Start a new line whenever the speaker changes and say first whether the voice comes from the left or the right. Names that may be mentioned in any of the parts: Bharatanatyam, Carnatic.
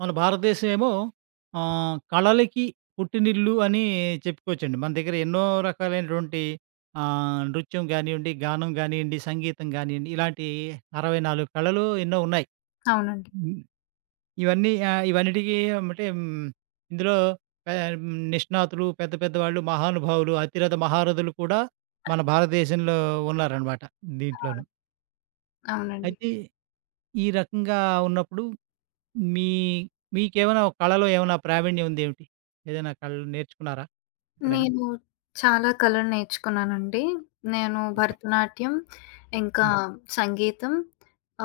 right: మన భారతదేశం ఏమో కళలకి పుట్టినిల్లు అని చెప్పుకోవచ్చండి. మన దగ్గర ఎన్నో రకాలైనటువంటి నృత్యం గానియండి, గానం గానియండి, సంగీతం గానియండి ఇలాంటి 64 కళలు ఎన్నో ఉన్నాయి.
left: అవునండి.
right: హ్మ్. ఇవన్నీ ఇవన్నిటికి అంటే ఇందులో నిష్ణాతులు, పెద్ద పెద్ద వాళ్ళు, మహానుభావులు, అతిరథ మహారథులు కూడా మన భారతదేశంలో ఉన్నారనమాట దీంట్లోను.
left: అవునండి.
right: అయితే ఈ రకంగా ఉన్నప్పుడు మీ మీకేమైనా ఒక కళలో ఏమైనా ప్రావీణ్యం ఉందేమిటి? ఏదైనా కళలు నేర్చుకున్నారా ఎక్కడైనా?
left: నేను చాలా కళలు నేర్చుకున్నానండి. నేను భరతనాట్యం, ఇంకా
right: హ్మ్.
left: సంగీతం,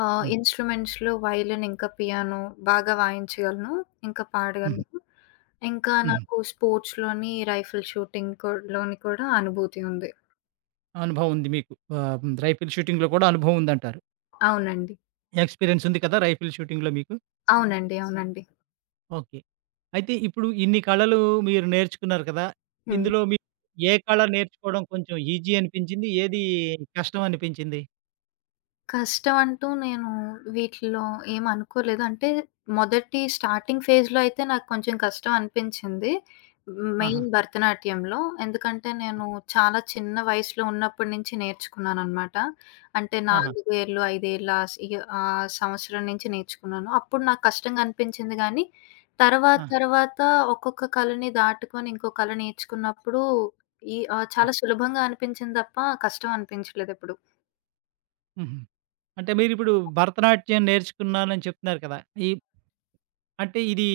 right: హ్మ్.
left: ఇన్‌స్ట్రుమెంట్స్‌లో వయలిన్, ఇంకా పియానో బాగా వాయించగలను. ఇంకా
right: హ్మ్.
left: పాడగలను. ఇంకా
right: హ్మ్.
left: నాకు స్పోర్ట్స్‌లోని రైఫిల్ షూటింగ్ లోని కూడా అనుభూతి ఉంది.
right: అనుభవం ఉంది మీకు. హ్మ్. రైఫిల్ షూటింగ్‌లో కూడా అనుభవం ఉందంటారు.
left: అవునండి.
right: ఎక్స్‌పీరియన్స్ ఉంది కదా! రైఫిల్ షూటింగ్‌లో మీకు.
left: అవునండి. అవునండి.
right: ఓకే. అయితే ఇప్పుడు ఇన్ని కళలు మీరు నేర్చుకున్నారు కదా!
left: హ్మ్.
right: ఇందులో మీకు ఏ కళ నేర్చుకోవడం కొంచెం ఈజీ అనిపించింది? ఏది కష్టం అనిపించింది?
left: కష్టమంటూ నేను వీటిలో ఏమి అనుకోలేదు. అంటే మొదటి స్టార్టింగ్ ఫేజ్‌లో అయితే నాకు కొంచెం కష్టం అనిపించింది.
right: ఆహా!
left: మెయిన్ భరతనాట్యంలో. ఎందుకంటే నేను చాలా చిన్న వయసులో ఉన్నప్పటి నుంచి నేర్చుకున్నాననమాట. అంటే
right: ఆహా!
left: 4 ఏళ్ళు, 5 ఏళ్ళ ఆ సంవత్సరం నుంచి నేర్చుకున్నాను. అప్పుడు నాకు కష్టంగా అనిపించింది గానీ, తర్వాత
right: ఆ!
left: తర్వాత ఒక్కొక్క కళని దాటుకొని ఇంకో కళ నేర్చుకున్నప్పుడు
right: ఆ!
left: చాలా సులభంగా అనిపించింది తప్ప కష్టం అనిపించలేదెప్పుడు.
right: హుహు. అంటే మీరిప్పుడు భరతనాట్యం నేర్చుకున్నానని చెప్తున్నారు కదా! ఈ అంటే ఇది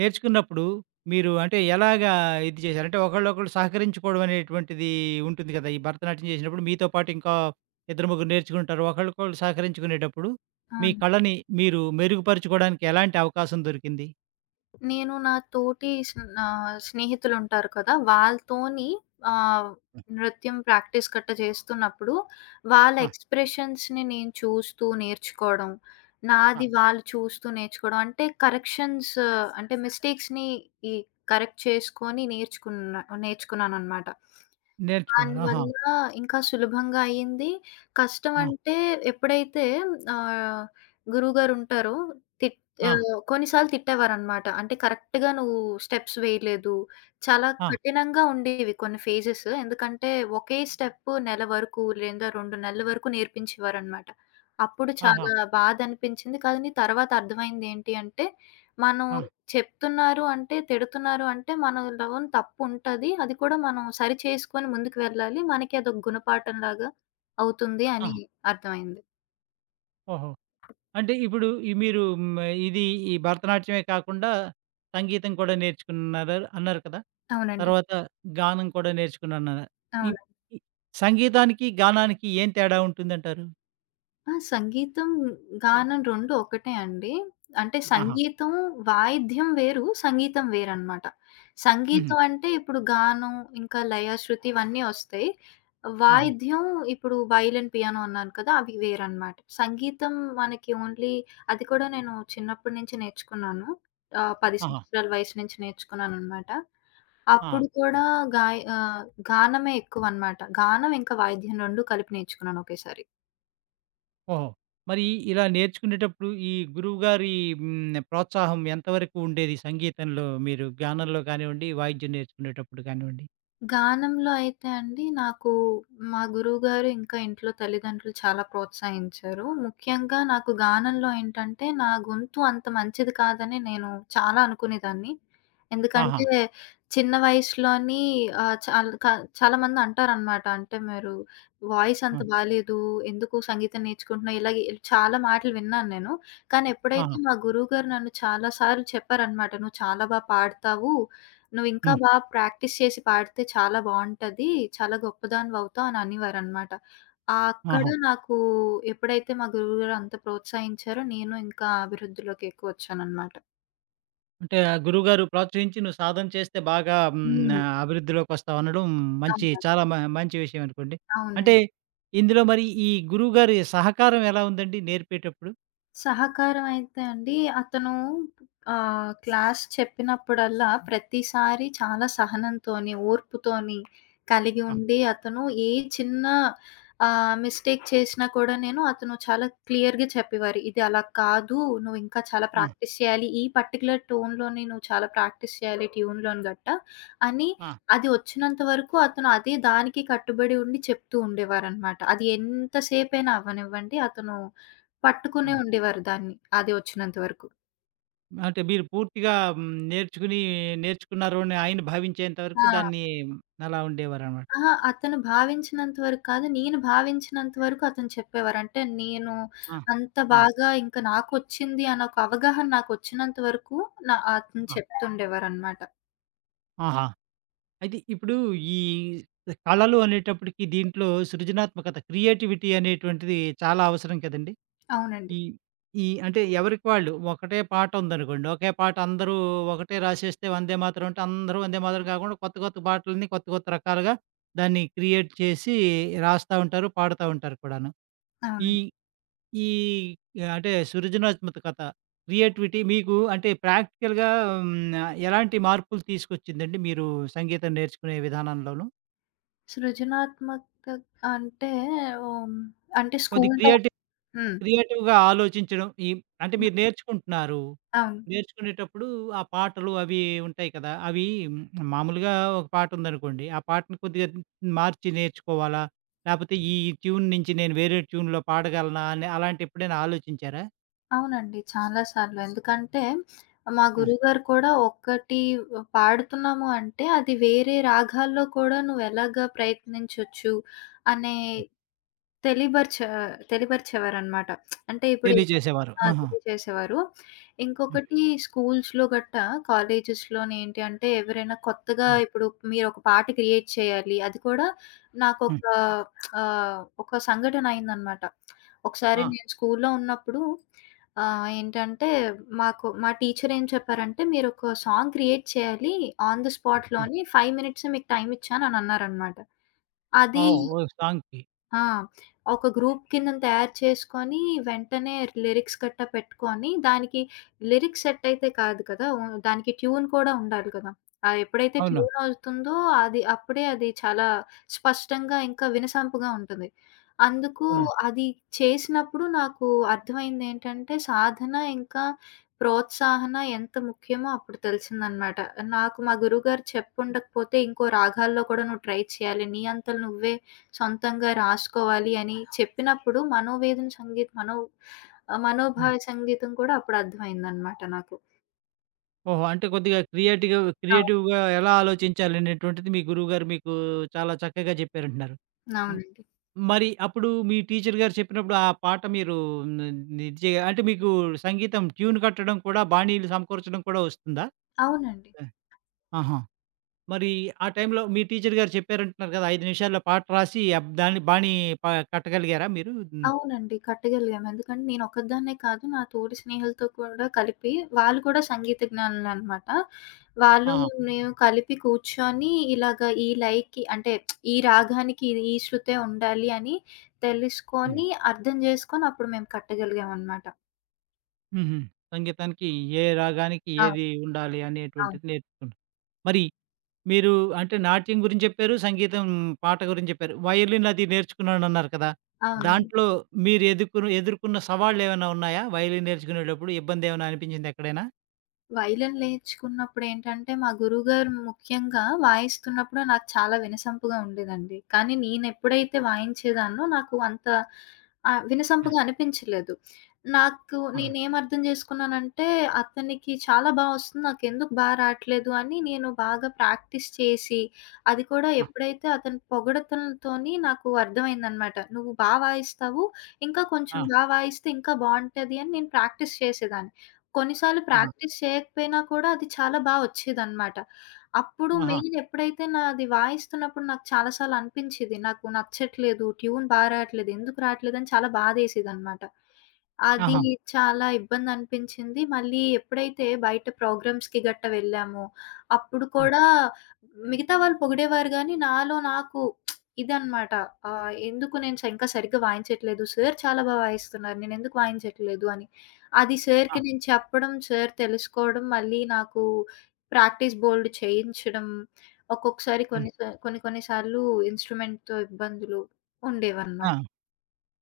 right: నేర్చుకున్నప్పుడు మీరు అంటే ఎలాగా ఇది చేశారు? అంటే ఒకళ్ళొకళ్ళు సహకరించుకోవడం అనేటువంటిది ఉంటుంది కదా! ఈ భరతనాట్యం చేసినప్పుడు మీతో పాటు ఇంకా ఇద్దరు, ముగ్గురు నేర్చుకుంటారు. ఒకళ్ళకొకళ్ళు సహకరించుకునేటప్పుడు మీ
left: అవును.
right: కళని మీరు మెరుగుపరుచుకోవడానికి ఎలాంటి అవకాశం దొరికింది?
left: నేను నా తోటి స్నేహితులుంటారు కదా! వాళ్ళతోని ఆహ్,
right: హ్మ్.
left: నృత్యం ప్రాక్టీస్ గట్టా చేస్తున్నప్పుడు, వాళ్ళ
right: ఆ!
left: ఎక్స్‌ప్రెషన్స్‌ని నేను చూస్తూ నేర్చుకోవడం,
right: ఆ!
left: నాది వాళ్ళు చూస్తూ నేర్చుకోవడం. అంటే కరెక్షన్స్ అంటే మిస్టేక్స్‌ని ఈ కరెక్ట్ చేసుకొని నేర్చుకున్నాననమాట.
right: నేర్చుకున్నారు. ఆహా!
left: దానివల్ల ఇంకా సులభంగా అయింది. కష్టం
right: ఆ!
left: అంటే ఎప్పుడైతే ఆహ్, గురువుగారుంటారో తిట్
right: ఆ!
left: కొన్నిసార్లు తిట్టేవారనమాట. అంటే కరెక్ట్‌గా నువ్వు స్టెప్స్ వేయలేదు. చాలా
right: ఆ!
left: కఠినంగా ఉండేవి కొన్ని ఫేజెస్. ఎందుకంటే ఒకే స్టెప్ నెల వరకు లేదా 2 నెలల వరకు నేర్పించేవారనమాట. అప్పుడు
right: ఆహా!
left: చాలా బాధ అనిపించింది. కానీ తర్వాత అర్థమైందేంటి అంటే, మనం
right: ఆ!
left: చెప్తున్నారు అంటే, తిడుతున్నారు అంటే, మనలోని తప్పుంటది. అది కూడా మనం సరి చేసుకొని ముందుకు వెళ్ళాలి. మనకి అదొక గుణపాఠంలాగా అవుతుంది
right: ఆ!
left: అని అర్థమైంది.
right: ఓహో! అంటే ఇప్పుడు ఈ మీరు ఇది ఈ భరతనాట్యమే కాకుండా సంగీతం కూడా నేర్చుకున్నారు అన్నారు కదా!
left: అవునండి.
right: తర్వాత గానం కూడా నేర్చుకున్నానన్నారు. ఈ
left: అవును.
right: ఈ సంగీతానికి, గానానికి ఏం తేడా ఉంటుందంటారు?
left: ఆ! సంగీతం, గానం 2 ఒకటే అండి. అంటే
right: ఆహా!
left: సంగీతం, వాయిద్యం వేరు, సంగీతం వేరనమాట.
right: హుహు.
left: సంగీతం అంటే ఇప్పుడు గానం, ఇంకా లయ, శృతి ఇవన్నీ వస్తాయి.
right: హుహు.
left: వాయిద్యం ఇప్పుడు వయలిన్, పియానో అన్నాను కదా! అవి వేరనమాట. సంగీతం మనకి ఓన్లీ అది కూడా నేను చిన్నప్పటి నుంచి నేర్చుకున్నాను. 10
right: ఆహా!
left: సంవత్సరాల వయసు నుంచి నేర్చుకున్నాననమాట.
right: ఆ!
left: అప్పుడు కూడా గాయ్ ఆహ్, గానమే ఎక్కువనమాట. గానం ఇంకా వాయిద్యం 2 కలిపి నేర్చుకున్నాను ఒకేసారి.
right: ఓహో! మరి ఇలా నేర్చుకునేటప్పుడు ఈ గురువుగారి ప్రోత్సాహం ఎంతవరకు ఉండేది సంగీతంలో మీరు గానంలో కానివ్వండి, వాయిద్యం నేర్చుకునేటప్పుడు కానివ్వండి?
left: గానంలో అయితే అండి నాకు మా గురువుగారు, ఇంకా ఇంట్లో తల్లిదండ్రులు చాలా ప్రోత్సహించారు. ముఖ్యంగా నాకు గానంలో ఏంటంటే, నా గొంతు అంత మంచిది కాదని నేను చాలా అనుకునేదాన్ని.
right: ఆహా!
left: ఎందుకంటే చిన్న వయసులోని ఆహ్, చాల్ క చాలామంది అంటారనమాట. అంటే మీరు వాయిస్
right: ఆ!
left: అంత బాలేదు. ఎందుకు సంగీతం నేర్చుకుంటున్నావు? ఇలాగే చాలా మాటలు విన్నాను నేను. కానీ ఎప్పుడైతే
right: ఆహా!
left: మా గురువుగారు నన్ను చాలా సార్లు చెప్పారనమాట. "నువ్వు చాలా బా పాడతావు. నువ్వింకా
right: హ్మ్.
left: బా ప్రాక్టీస్ చేసి పాడితే చాలా బావుంటది. చాలా గొప్పదానివవుతావు అని అనేవారనమాట. అక్కడ
right: ఆహా!
left: నాకు ఎప్పుడైతే మా గురువుగారు అంత ప్రోత్సహించారో, నేను ఇంకా అభివృద్ధిలోకి ఎక్కువొచ్చాననమాట.
right: అంటే ఆ గురువుగారు ప్రోత్సహించి నువ్వు సాధన చేస్తే బాగా
left: హ్మ్.
right: అభివృద్ధిలోకొస్తావు అనడం మంచి
left: అవును.
right: చాలా మంచి విషయం అనుకోండి. అంటే
left: అవునండి.
right: ఇందులో మరి ఈ గురువుగారి సహకారం ఎలా ఉందండి నేర్పేటప్పుడు?
left: సహకారం అయితే అండి, అతను క్లాస్ చెప్పినప్పుడల్లా ప్రతిసారి చాలా సహనంతోని, ఓర్పుతోని కలిగి
right: ఆ!
left: ఉండి, అతను ఏ చిన్న మిస్టేక్ చేసినా కూడా అతను చాలా క్లియర్‌గా చెప్పేవారు. "ఇది అలా కాదు. నువ్వు ఇంకా చాలా
right: ఆ!
left: ప్రాక్టీస్ చేయాలి. ఈ పర్టిక్యులర్ టోన్‌లోని నువ్వు చాలా ప్రాక్టీస్ చేయాలి ట్యూన్‌లోని గట్ట" అని
right: ఆ!
left: అది వచ్చినంత వరకు అతను అదే దానికి కట్టుబడి ఉండి చెప్తూ ఉండేవారనమాట. అది ఎంత సేపైనా అవ్వనివ్వండి అతను
right: ఆ!
left: పట్టుకునే ఉండేవారు దాన్ని. అది వచ్చినంత వరకు.
right: అంటే మీరు పూర్తిగా నేర్చుకుని నేర్చుకున్నారు అని ఆయన భావించేంత వరకు
left: ఆ!
right: దాన్ని అలా ఉండేవారనమాట.
left: అహా! అతను భావించినంత వరకు కాదు. నేను భావించినంత వరకు అతను చెప్పేవారు. అంటే నేను
right: ఆ!
left: అంత
right: ఆ!
left: బాగా ఇంకా నాకొచ్చింది అన్న ఒక అవగాహన నాకొచ్చినంత వరకు అతను
right: ఆ!
left: చెప్తుండేవారనమాట.
right: ఆహా! అయితే ఇప్పుడు ఈ కళలు అనేటప్పటికి దీంట్లో సృజనాత్మకత క్రియేటివిటీ అనేటువంటిది చాలా అవసరం కదండీ!
left: అవునండి.
right: ఈ ఈ అంటే ఎవరికి వాళ్ళు ఒకటే పాట ఉందనుకోండి. ఒకే పాట అందరూ ఒకటే రాసేస్తే వందే మాతరం అంటే అందరూ వందే మాతరం కాకుండా కొత్త కొత్త పాటలని కొత్త కొత్త రకాలుగా దాన్ని క్రియేట్ చేసి రాస్తా ఉంటారు. పాడుతా ఉంటారు కూడాను. ఈ
left: అవునండి.
right: ఈ అంటే సృజనాత్మక కథ క్రియేటివిటీ మీకు అంటే ప్రాక్టికల్‌గా హ్మ్. ఎలాంటి మార్పులు తీసుకొచ్చిందండి మీరు సంగీతం నేర్చుకునే విధానంలోను?
left: సృజనాత్మకత అంటే హ్మ్. అంటే
right: కొద్ది
left: స్కూల్‌లో
right: క్రియేటి
left: హ్మ్.
right: క్రియేటివ్‌గా ఆలోచించడం. ఈ అంటే మీరు నేర్చుకుంటున్నారు.
left: అవును.
right: నేర్చుకునేటప్పుడు ఆ పాటలు అవి ఉంటాయి కదా! అవి హ్మ్, మామూలుగా ఒక పాటుందనుకోండి. ఆ పాటను కొద్దిగా మార్చి నేర్చుకోవాలా? లేపోతే ఈ ట్యూన్ నుంచి నేను వేరే ట్యూన్‌లో పాడగలనా? అని అలాంటి ఎప్పుడైనా ఆలోచించారా?
left: అవునండి. చాలా సార్లు. ఎందుకంటే మా
right: ఆ!
left: గురువుగారు కూడా ఒక్కటి పాడుతున్నాము అంటే అది వేరే రాగాల్లో కూడా నువ్వెలాగా ప్రయత్నించొచ్చు అనే
right: హ్మ్.
left: తెలియబరిచా తెలియపరిచేవారనమాట. అంటే ఇప్పుడు ఏదో
right: తెలియజేసేవారు.
left: ఆ!
right: ఆహా!
left: తెలియజేసేవారు.
right: హ్మ్.
left: ఇంకొకటి స్కూల్స్‌లో గట్టా, కాలేజెస్‌లోని ఏంటి అంటే, ఎవరైనా కొత్తగా
right: హ్మ్.
left: ఇప్పుడు మీరొక పాట క్రియేట్ చేయాలి. అది కూడా నాకొక
right: హ్మ్.
left: ఒక సంఘటన అయిందనమాట. ఒకసారి
right: ఆ!
left: నేను స్కూల్‌లో ఉన్నప్పుడు ఏంటంటే, మాకు మా టీచర్ ఏం చెప్పారంటే, "మీరొక సాంగ్ క్రియేట్ చేయాలి. On the
right: ah!
left: స్పాట్‌లోని 5 మినిట్సే మీకు టైమిచ్చాను" అని అన్నారనమాట. అది
right: ఓహ్! ఓహ్! సాంగ్‌కి.
left: ఆ! ఒక గ్రూప్ కిందన తయారు చేసుకొని, వెంటనే లిరిక్స్ గట్టా పెట్టుకొని, దానికి లిరిక్స్ సెట్ అయితే కాదు కదా! ఓ దానికి ట్యూన్ కూడా ఉండాలి కదా! ఆ ఎప్పుడైతే
right: అవును.
left: ట్యూన్ అవుతుందో, అది అప్పుడే అది చాలా స్పష్టంగా ఇంకా వినసొంపుగా ఉంటుంది. అందుకు
right: అవునండి.
left: అది చేసినప్పుడు నాకు అర్థమైందేంటంటే, సాధన ఇంకా ప్రోత్సాహన ఎంత ముఖ్యమో అప్పుడు తెలిసిందనమాట. నాకు మా గురువుగారు చెప్పుండకపోతే, ఇంకో రాగాల్లో కూడా నువ్వు ట్రై చేయాలి. నీ అంతల నువ్వే సొంతంగా రాసుకోవాలి అని చెప్పినప్పుడు మనోవేదన సంగీత్ మనో ఆహ్,
right: హ్మ్.
left: మనోభావ సంగీతం కూడా అప్పుడు అర్థమైందనమాట నాకు.
right: ఓహో! అంటే కొద్దిగా క్రియేటివ్‌గా
left: అవును.
right: క్రియేటివ్‌గా ఎలా ఆలోచించాలనేటువంటిది మీ గురువుగారు మీకు చాలా చక్కగా చెప్పారంటున్నారు. హ్మ్.
left: అవునండి.
right: మరి అప్పుడు మీ టీచర్ గారు చెప్పినప్పుడు ఆ పాట మీరు ని నిజే అంటే మీకు సంగీతం ట్యూన్ కట్టడం కూడా, బాణీలు సమకూర్చడం కూడా వస్తుందా?
left: అవునండి.
right: ఆ! ఆహా! మరి ఆ టైంలో మీ టీచర్ గారు చెప్పారంటున్నారు కదా! 5 నిమిషాల్లో పాట రాసి దాన్ని బాణీ ప కట్టగలిగారా మీరు? హ్మ్.
left: అవునండి. కట్టగలిగాము. ఎందుకంటే నేను ఒక్కదాన్నే కాదు నా తోటి స్నేహితులతో కూడా కలిపి వాళ్ళు కూడా సంగీత జ్ఞానులనమాట. వాళ్ళు
right: ఆహా!
left: నేను కలిపి కూర్చొని ఇలాగ ఈ లైకి అంటే ఈ రాగానికి ఇది ఈ శృతే ఉండాలి అని
right: హ్మ్.
left: తెలుసుకొని, అర్థం జేసుకొని అప్పుడు మేము కట్టగలిగామనమాట.
right: హుహు. సంగీతానికి ఏ రాగానికి
left: అవును.
right: ఏది ఉండాలి
left: అవును.
right: అనేటువంటిది నేర్చుకున్నారు. మరి మీరు అంటే నాట్యం గురించి చెప్పారు. సంగీతం పాట గురించి చెప్పారు. వయలిన్ అది నేర్చుకున్నానన్నారు కదా!
left: అవునండి.
right: దాంట్లో మీరు ఎదుర్కొన్న ఎదుర్కొన్న సవాళ్ళేమైనా ఉన్నాయా? వయలిన్ నేర్చుకునేటప్పుడు ఇబ్బందేమైనా అనిపించిందా ఎక్కడైనా?
left: వైలెన్ నేర్చుకున్నప్పుడేంటంటే, మా గురువుగారు ముఖ్యంగా వాయిస్తున్నప్పుడు నాకు చాలా వినసొంపుగా ఉండేదండి. కానీ నేనెప్పుడైతే వాయించేదాన్నో, నాకు అంత
right: ఆ!
left: వినసొంపుగా అనిపించలేదు. నాకు
right: ఆహా!
left: నేనేం అర్థం చేసుకున్నానంటే, అతనికి చాలా బా వస్తుంది, నాకెందుకు బా రాట్లేదు అని నేను బాగా ప్రాక్టీస్ చేసి, అది కూడా
right: ఆ!
left: ఎప్పుడైతే అతని పొగడతలతోని నాకు అర్థమైందనమాట. "నువ్వు బా వాయిస్తావు, ఇంకా కొంచెం
right: ఆ!
left: బా వాయిస్తే ఇంకా బావుంటది" అని నేను ప్రాక్టీస్ చేసేదాన్ని. కొన్నిసార్లు
right: ఆహా!
left: ప్రాక్టీస్ చేయకపోయినా కూడా అది చాలా బా ఒచ్చేదనమాట. అప్పుడు
right: ఆహా!
left: మెయిన్ ఎప్పుడైతే నాది వాయిస్తున్నప్పుడు నాకు చాలా సార్లు అనిపించేది. నాకు నచ్చట్లేదు, ట్యూన్ బా రాట్లేదు, ఎందుకు రాట్లేదని చాలా బాధేసేదనమాట. అది
right: ఆహా!
left: చాలా ఇబ్బందనిపించింది. మళ్ళీ ఎప్పుడైతే బయట ప్రోగ్రామ్స్‌కి గట్టా వెళ్ళామో, అప్పుడు
right: హ్మ్.
left: కూడా మిగతా వాళ్ళు పొగిడేవారు గానీ, నాలో నాకు ఇదనమాట. ఎందుకు నేను ఇంకా సరిగ్గా వాయించట్లేదు, సార్ చాలా బా వాయిస్తున్నారు, నేనెందుకు వాయించట్లేదు అని. అది సార్‌కి
right: ఆ!
left: నేను చెప్పడం, సార్ తెలుసుకోవడం, మళ్ళీ నాకు ప్రాక్టీస్ బోలెడు చేయించడం, ఒక్కొక్కసారి
right: హ్మ్.
left: కొన్ని సా కొన్ని కొన్ని సార్లు ఇన్‌స్ట్రుమెంట్‌తో ఇబ్బందులు
right: ఆ!
left: ఉండేవన్నమాట.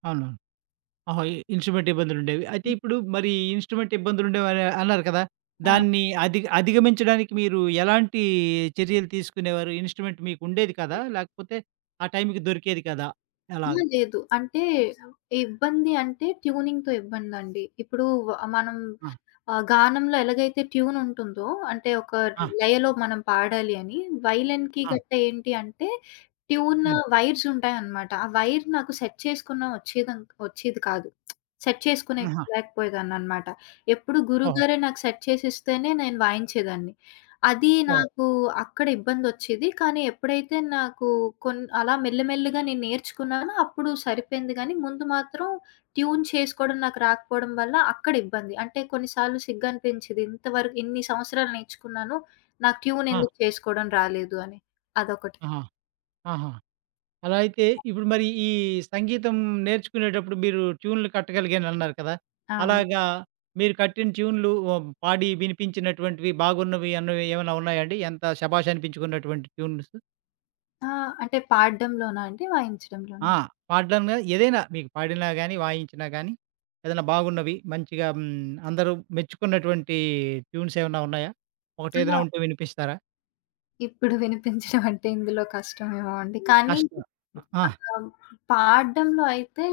right: అవునవును. ఓహో! ఇన్‌స్ట్రుమెంట్ ఇబ్బందులుండేవి. అయితే ఇప్పుడు మరి ఇన్‌స్ట్రుమెంట్ ఇబ్బందులుండేవని అన్నారు కదా!
left: ఆ!
right: దాన్ని అధిగమించడానికి మీరు ఎలాంటి చర్యలు తీసుకునేవారు? ఇన్‌స్ట్రుమెంట్ మీకుండేది కదా! లేకపోతే ఆ టైంకి దొరికేది కదా?
left: అహా!
right: ఎలాగా?
left: లేదు. అంటే ఇబ్బంది అంటే ట్యూనింగ్‌తో ఇబ్బందండి. ఇప్పుడు మనం
right: ఆ!
left: గానంలో ఎలాగైతే ట్యూన్ ఉంటుందో అంటే ఒక
right: ఆ!
left: లయలో మనం పాడాలి అని, వైలెన్‌కి
right: ఆ!
left: గట్టా ఏంటి అంటే ట్యూన్
right: హ్మ్.
left: వైర్స్ ఉంటాయన్నమాట. ఆ వైర్ నాకు సెట్ చేసుకున్న వచ్చేది కాదు. సెట్ చేసుకునే
right: ఆహా!
left: లేకపోయేదాన్నన్నమాట. ఎప్పుడు
right: ఓహో!
left: గురువుగారే నాకు సెట్ చేసిస్తేనే నేను వాయించేదాన్ని. అది
right: ఓహో!
left: నాకు అక్కడ ఇబ్బందొచ్చేది. కానీ ఎప్పుడైతే నాకు అలా మెల్లమెల్లగా నేను నేర్చుకున్నానో అప్పుడు సరిపోయింది గానీ, ముందు మాత్రం ట్యూన్ చేసుకోవడం నాకు రాకపోవడం వల్ల అక్కడ ఇబ్బంది. అంటే కొన్నిసార్లు సిగ్గనిపించేది. ఇంతవరకు ఇన్ని సంవత్సరాలు నేర్చుకున్నాను. నాకు ట్యూన్
right: ఆ!
left: ఎందుకు చేసుకోవడం రాలేదు అని. అదొకటి.
right: ఆహా! ఆహా! అలా అయితే ఇప్పుడు మరి ఈ సంగీతం నేర్చుకునేటప్పుడు మీరు ట్యూన్‌లు కట్టగలిగానన్నారు కదా!
left: అవును.
right: అలాగా మీరు కట్టిన ట్యూన్‌లు పాడి వినిపించినటువంటివి బాగున్నవి అన్నవి ఏమైనా ఉన్నాయండి? ఎంత శభాష్ అనిపించుకున్నటువంటి ట్యూన్స్?
left: ఆ! అంటే పాడడంలోనా అండి? వాయించడంలోనా?
right: ఆ! పాడడంలో ఏదైనా మీకు పాడినా గాని, వాయించినా గాని ఏదైనా బాగున్నవి మంచిగా అందరూ మెచ్చుకున్నటువంటి ట్యూన్స్ ఏమన్నా ఉన్నాయా?
left: ఆ!
right: ఒకటేదైనా ఉంటే వినిపిస్తారా?
left: ఇప్పుడు వినిపించడం అంటే ఇందులో కష్టమేమో అండి. కానీ
right: కష్టం. ఆ!
left: అలా పాడడంలో అయితే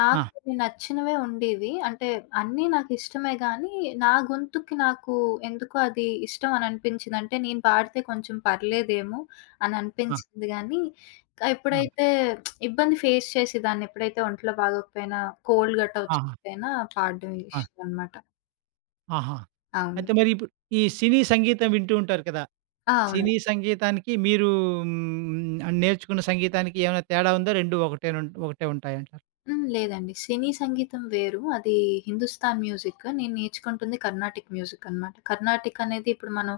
left: నాకు
right: ఆ!
left: నచ్చినవే ఉండేవి. అంటే అన్నీ నాకిష్టమే గానీ, నా గొంతుకి నాకు ఎందుకో అది ఇష్టం అని అనిపించింది. అంటే నేను పాడితే కొంచెం పర్లేదేమో అని
right: ఆ!
left: అనిపించింది గానీ,
right: ఆ!
left: ఎప్పుడైతే ఇబ్బంది ఫేస్ చేసేదాన్ని ఎప్పుడైతే ఒంట్లో బాగోకపోయినా, కోల్డ్ గట్టా
right: ఆహా!
left: వచ్చిపోయినా పాడడం
right: ఆ!
left: ఇష్టమనమాట.
right: ఆహా!
left: అవును.
right: అయితే మరి ఇప్పుడు ఈ సినీ సంగీతం వింటూ ఉంటారు కదా!
left: ఆ! అవును.
right: సినీ సంగీతానికి మీరు నేర్చుకున్న సంగీతానికి ఏమైనా తేడా ఉందా? 2 ఒకటే ఉంటాయంటారా?
left: హ్మ్. లేదండి. సినీ సంగీతం వేరు. అది హిందుస్థాన్ మ్యూజిక్. నేను నేర్చుకుంటుంది కర్ణాటిక్ మ్యూజిక్ అనమాట. కర్ణాటిక్ అనేది ఇప్పుడు మనం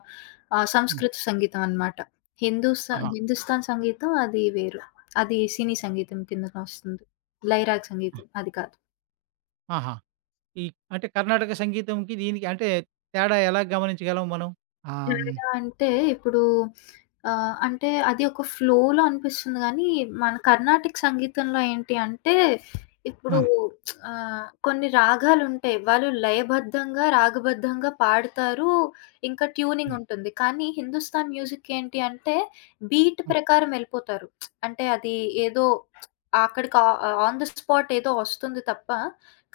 right: హ్మ్.
left: సంస్కృత సంగీతం అనమాట. హిందూస
right: ఆహా!
left: హిందుస్థాన్ సంగీతం అది వేరు. అది సినీ సంగీతం కిందకొస్తుంది. లైరాగ్
right: ఆ!
left: సంగీతం అది కాదు.
right: ఆహా! ఈ అంటే కర్ణాటక సంగీతంకి దీనికి అంటే తేడా ఎలా గమనించగలం మనం? హ్మ్.
left: తేడా అంటే ఇప్పుడు అంటే అది ఒక ఫ్లోలో అనిపిస్తుంది గానీ, మన కర్ణాటిక్ సంగీతంలో ఏంటి అంటే, ఇప్పుడు
right: ఆ!
left: కొన్ని రాగాలుంటాయి. వాళ్ళు లయబద్ధంగా, రాగబద్ధంగా పాడతారు. ఇంకా
right: ఆ!
left: ట్యూనింగ్ ఉంటుంది. కానీ హిందుస్థాన్ మ్యూజిక్ ఏంటి అంటే, బీట్
right: హ్మ్.
left: ప్రకారం ఎళ్ళిపోతారు. అంటే అది ఏదో అక్కడికి ఆ ఆన్ ది స్పాట్ ఏదో వస్తుంది తప్ప,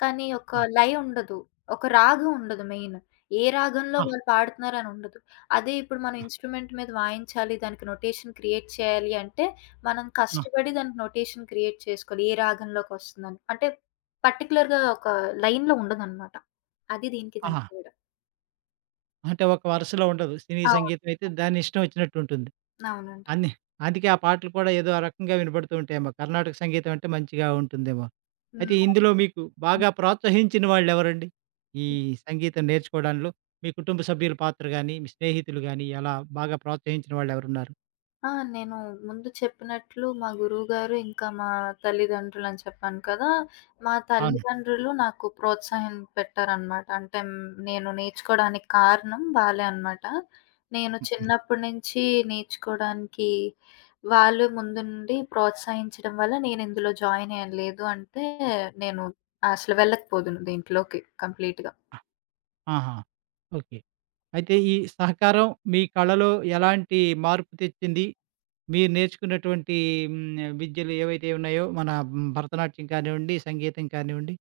left: కానీ ఒక
right: ఆ!
left: లయ ఉండదు. ఒక రాగం ఉండదు మెయిన్. ఏ రాగంలో
right: ఆ!
left: వాళ్ళు పాడుతున్నారని ఉండదు. అదే ఇప్పుడు మనం
right: ఆ!
left: ఇన్‌స్ట్రుమెంట్ మీద వాయించాలి, దానికి నొటేషన్ క్రియేట్ చేయాలి అంటే, మనం
right: ఆ!
left: కష్టపడి దానికి నొటేషన్ క్రియేట్ చేసుకోవాలి. ఏ రాగంలోకొస్తుందని. అంటే పర్టిక్యులర్‌గా ఒక లైన్‌లో ఉండదనమాట. అది దీనికి
right: ఆహా!
left: దానికి తేడా.
right: అంటే ఒక వరుసలో ఉండదు. సినీ
left: అవును.
right: సంగీతం అయితే దాని ఇష్టం వచ్చినట్టు ఉంటుంది.
left: అవునండి.
right: అన్ని అందుకే ఆ పాటలు కూడా ఏదో ఆ రకంగా వినపడుతూ ఉంటాయేమో. కర్ణాటక సంగీతం అంటే మంచిగా ఉంటుందేమో. అయితే
left: హ్మ్.
right: ఇందులో మీకు
left: హ్మ్.
right: బాగా ప్రోత్సహించిన వాళ్ళెవరండి? ఈ సంగీతం నేర్చుకోవడంలో మీ కుటుంబ సభ్యుల పాత్ర గాని, మీ స్నేహితులు గాని అలా బాగా ప్రోత్సహించిన వాళ్ళెవరున్నారు?
left: ఆ! నేను ముందు చెప్పినట్లు మా గురువుగారు, ఇంకా మా తల్లిదండ్రులని చెప్పాను కదా! మా
right: అవును.
left: తల్లిదండ్రులు నాకు ప్రోత్సాహం పెట్టారనమాట. అంటే నేను నేర్చుకోవడానికి కారణం వాళ్ళే అనమాట. నేను
right: హ్మ్.
left: చిన్నప్పటి నుంచి నేర్చుకోవడానికి వాళ్ళు ముందు నుండి ప్రోత్సహించడం వల్ల నేను ఇందులో జాయిన్ అయ్యాను. లేదు అంటే నేను అసలు వెళ్ళకపోదును దీంట్లోకి కంప్లీట్‌గా.
right: ఆ! ఆహా! ఓకే. అయితే ఈ సహకారం మీ కళలో ఎలాంటి మార్పు తెచ్చింది? మీరు నేర్చుకున్నటువంటి విద్యలు ఏవైతే ఉన్నాయో మన భరతనాట్యం కానివ్వండి, సంగీతం కానివ్వండి,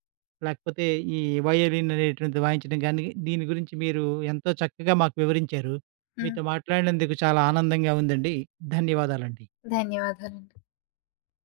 right: లేకపోతే ఈ వయోలిన్ అనేటువంటిది వాయించడం కానీ, దీని గురించి మీరు ఎంతో చక్కగా మాకు వివరించారు.
left: హ్మ్.
right: మీతో మాట్లాడినందుకు చాలా ఆనందంగా ఉందండి. ధన్యవాదాలండి.
left: ధన్యవాదాలండి.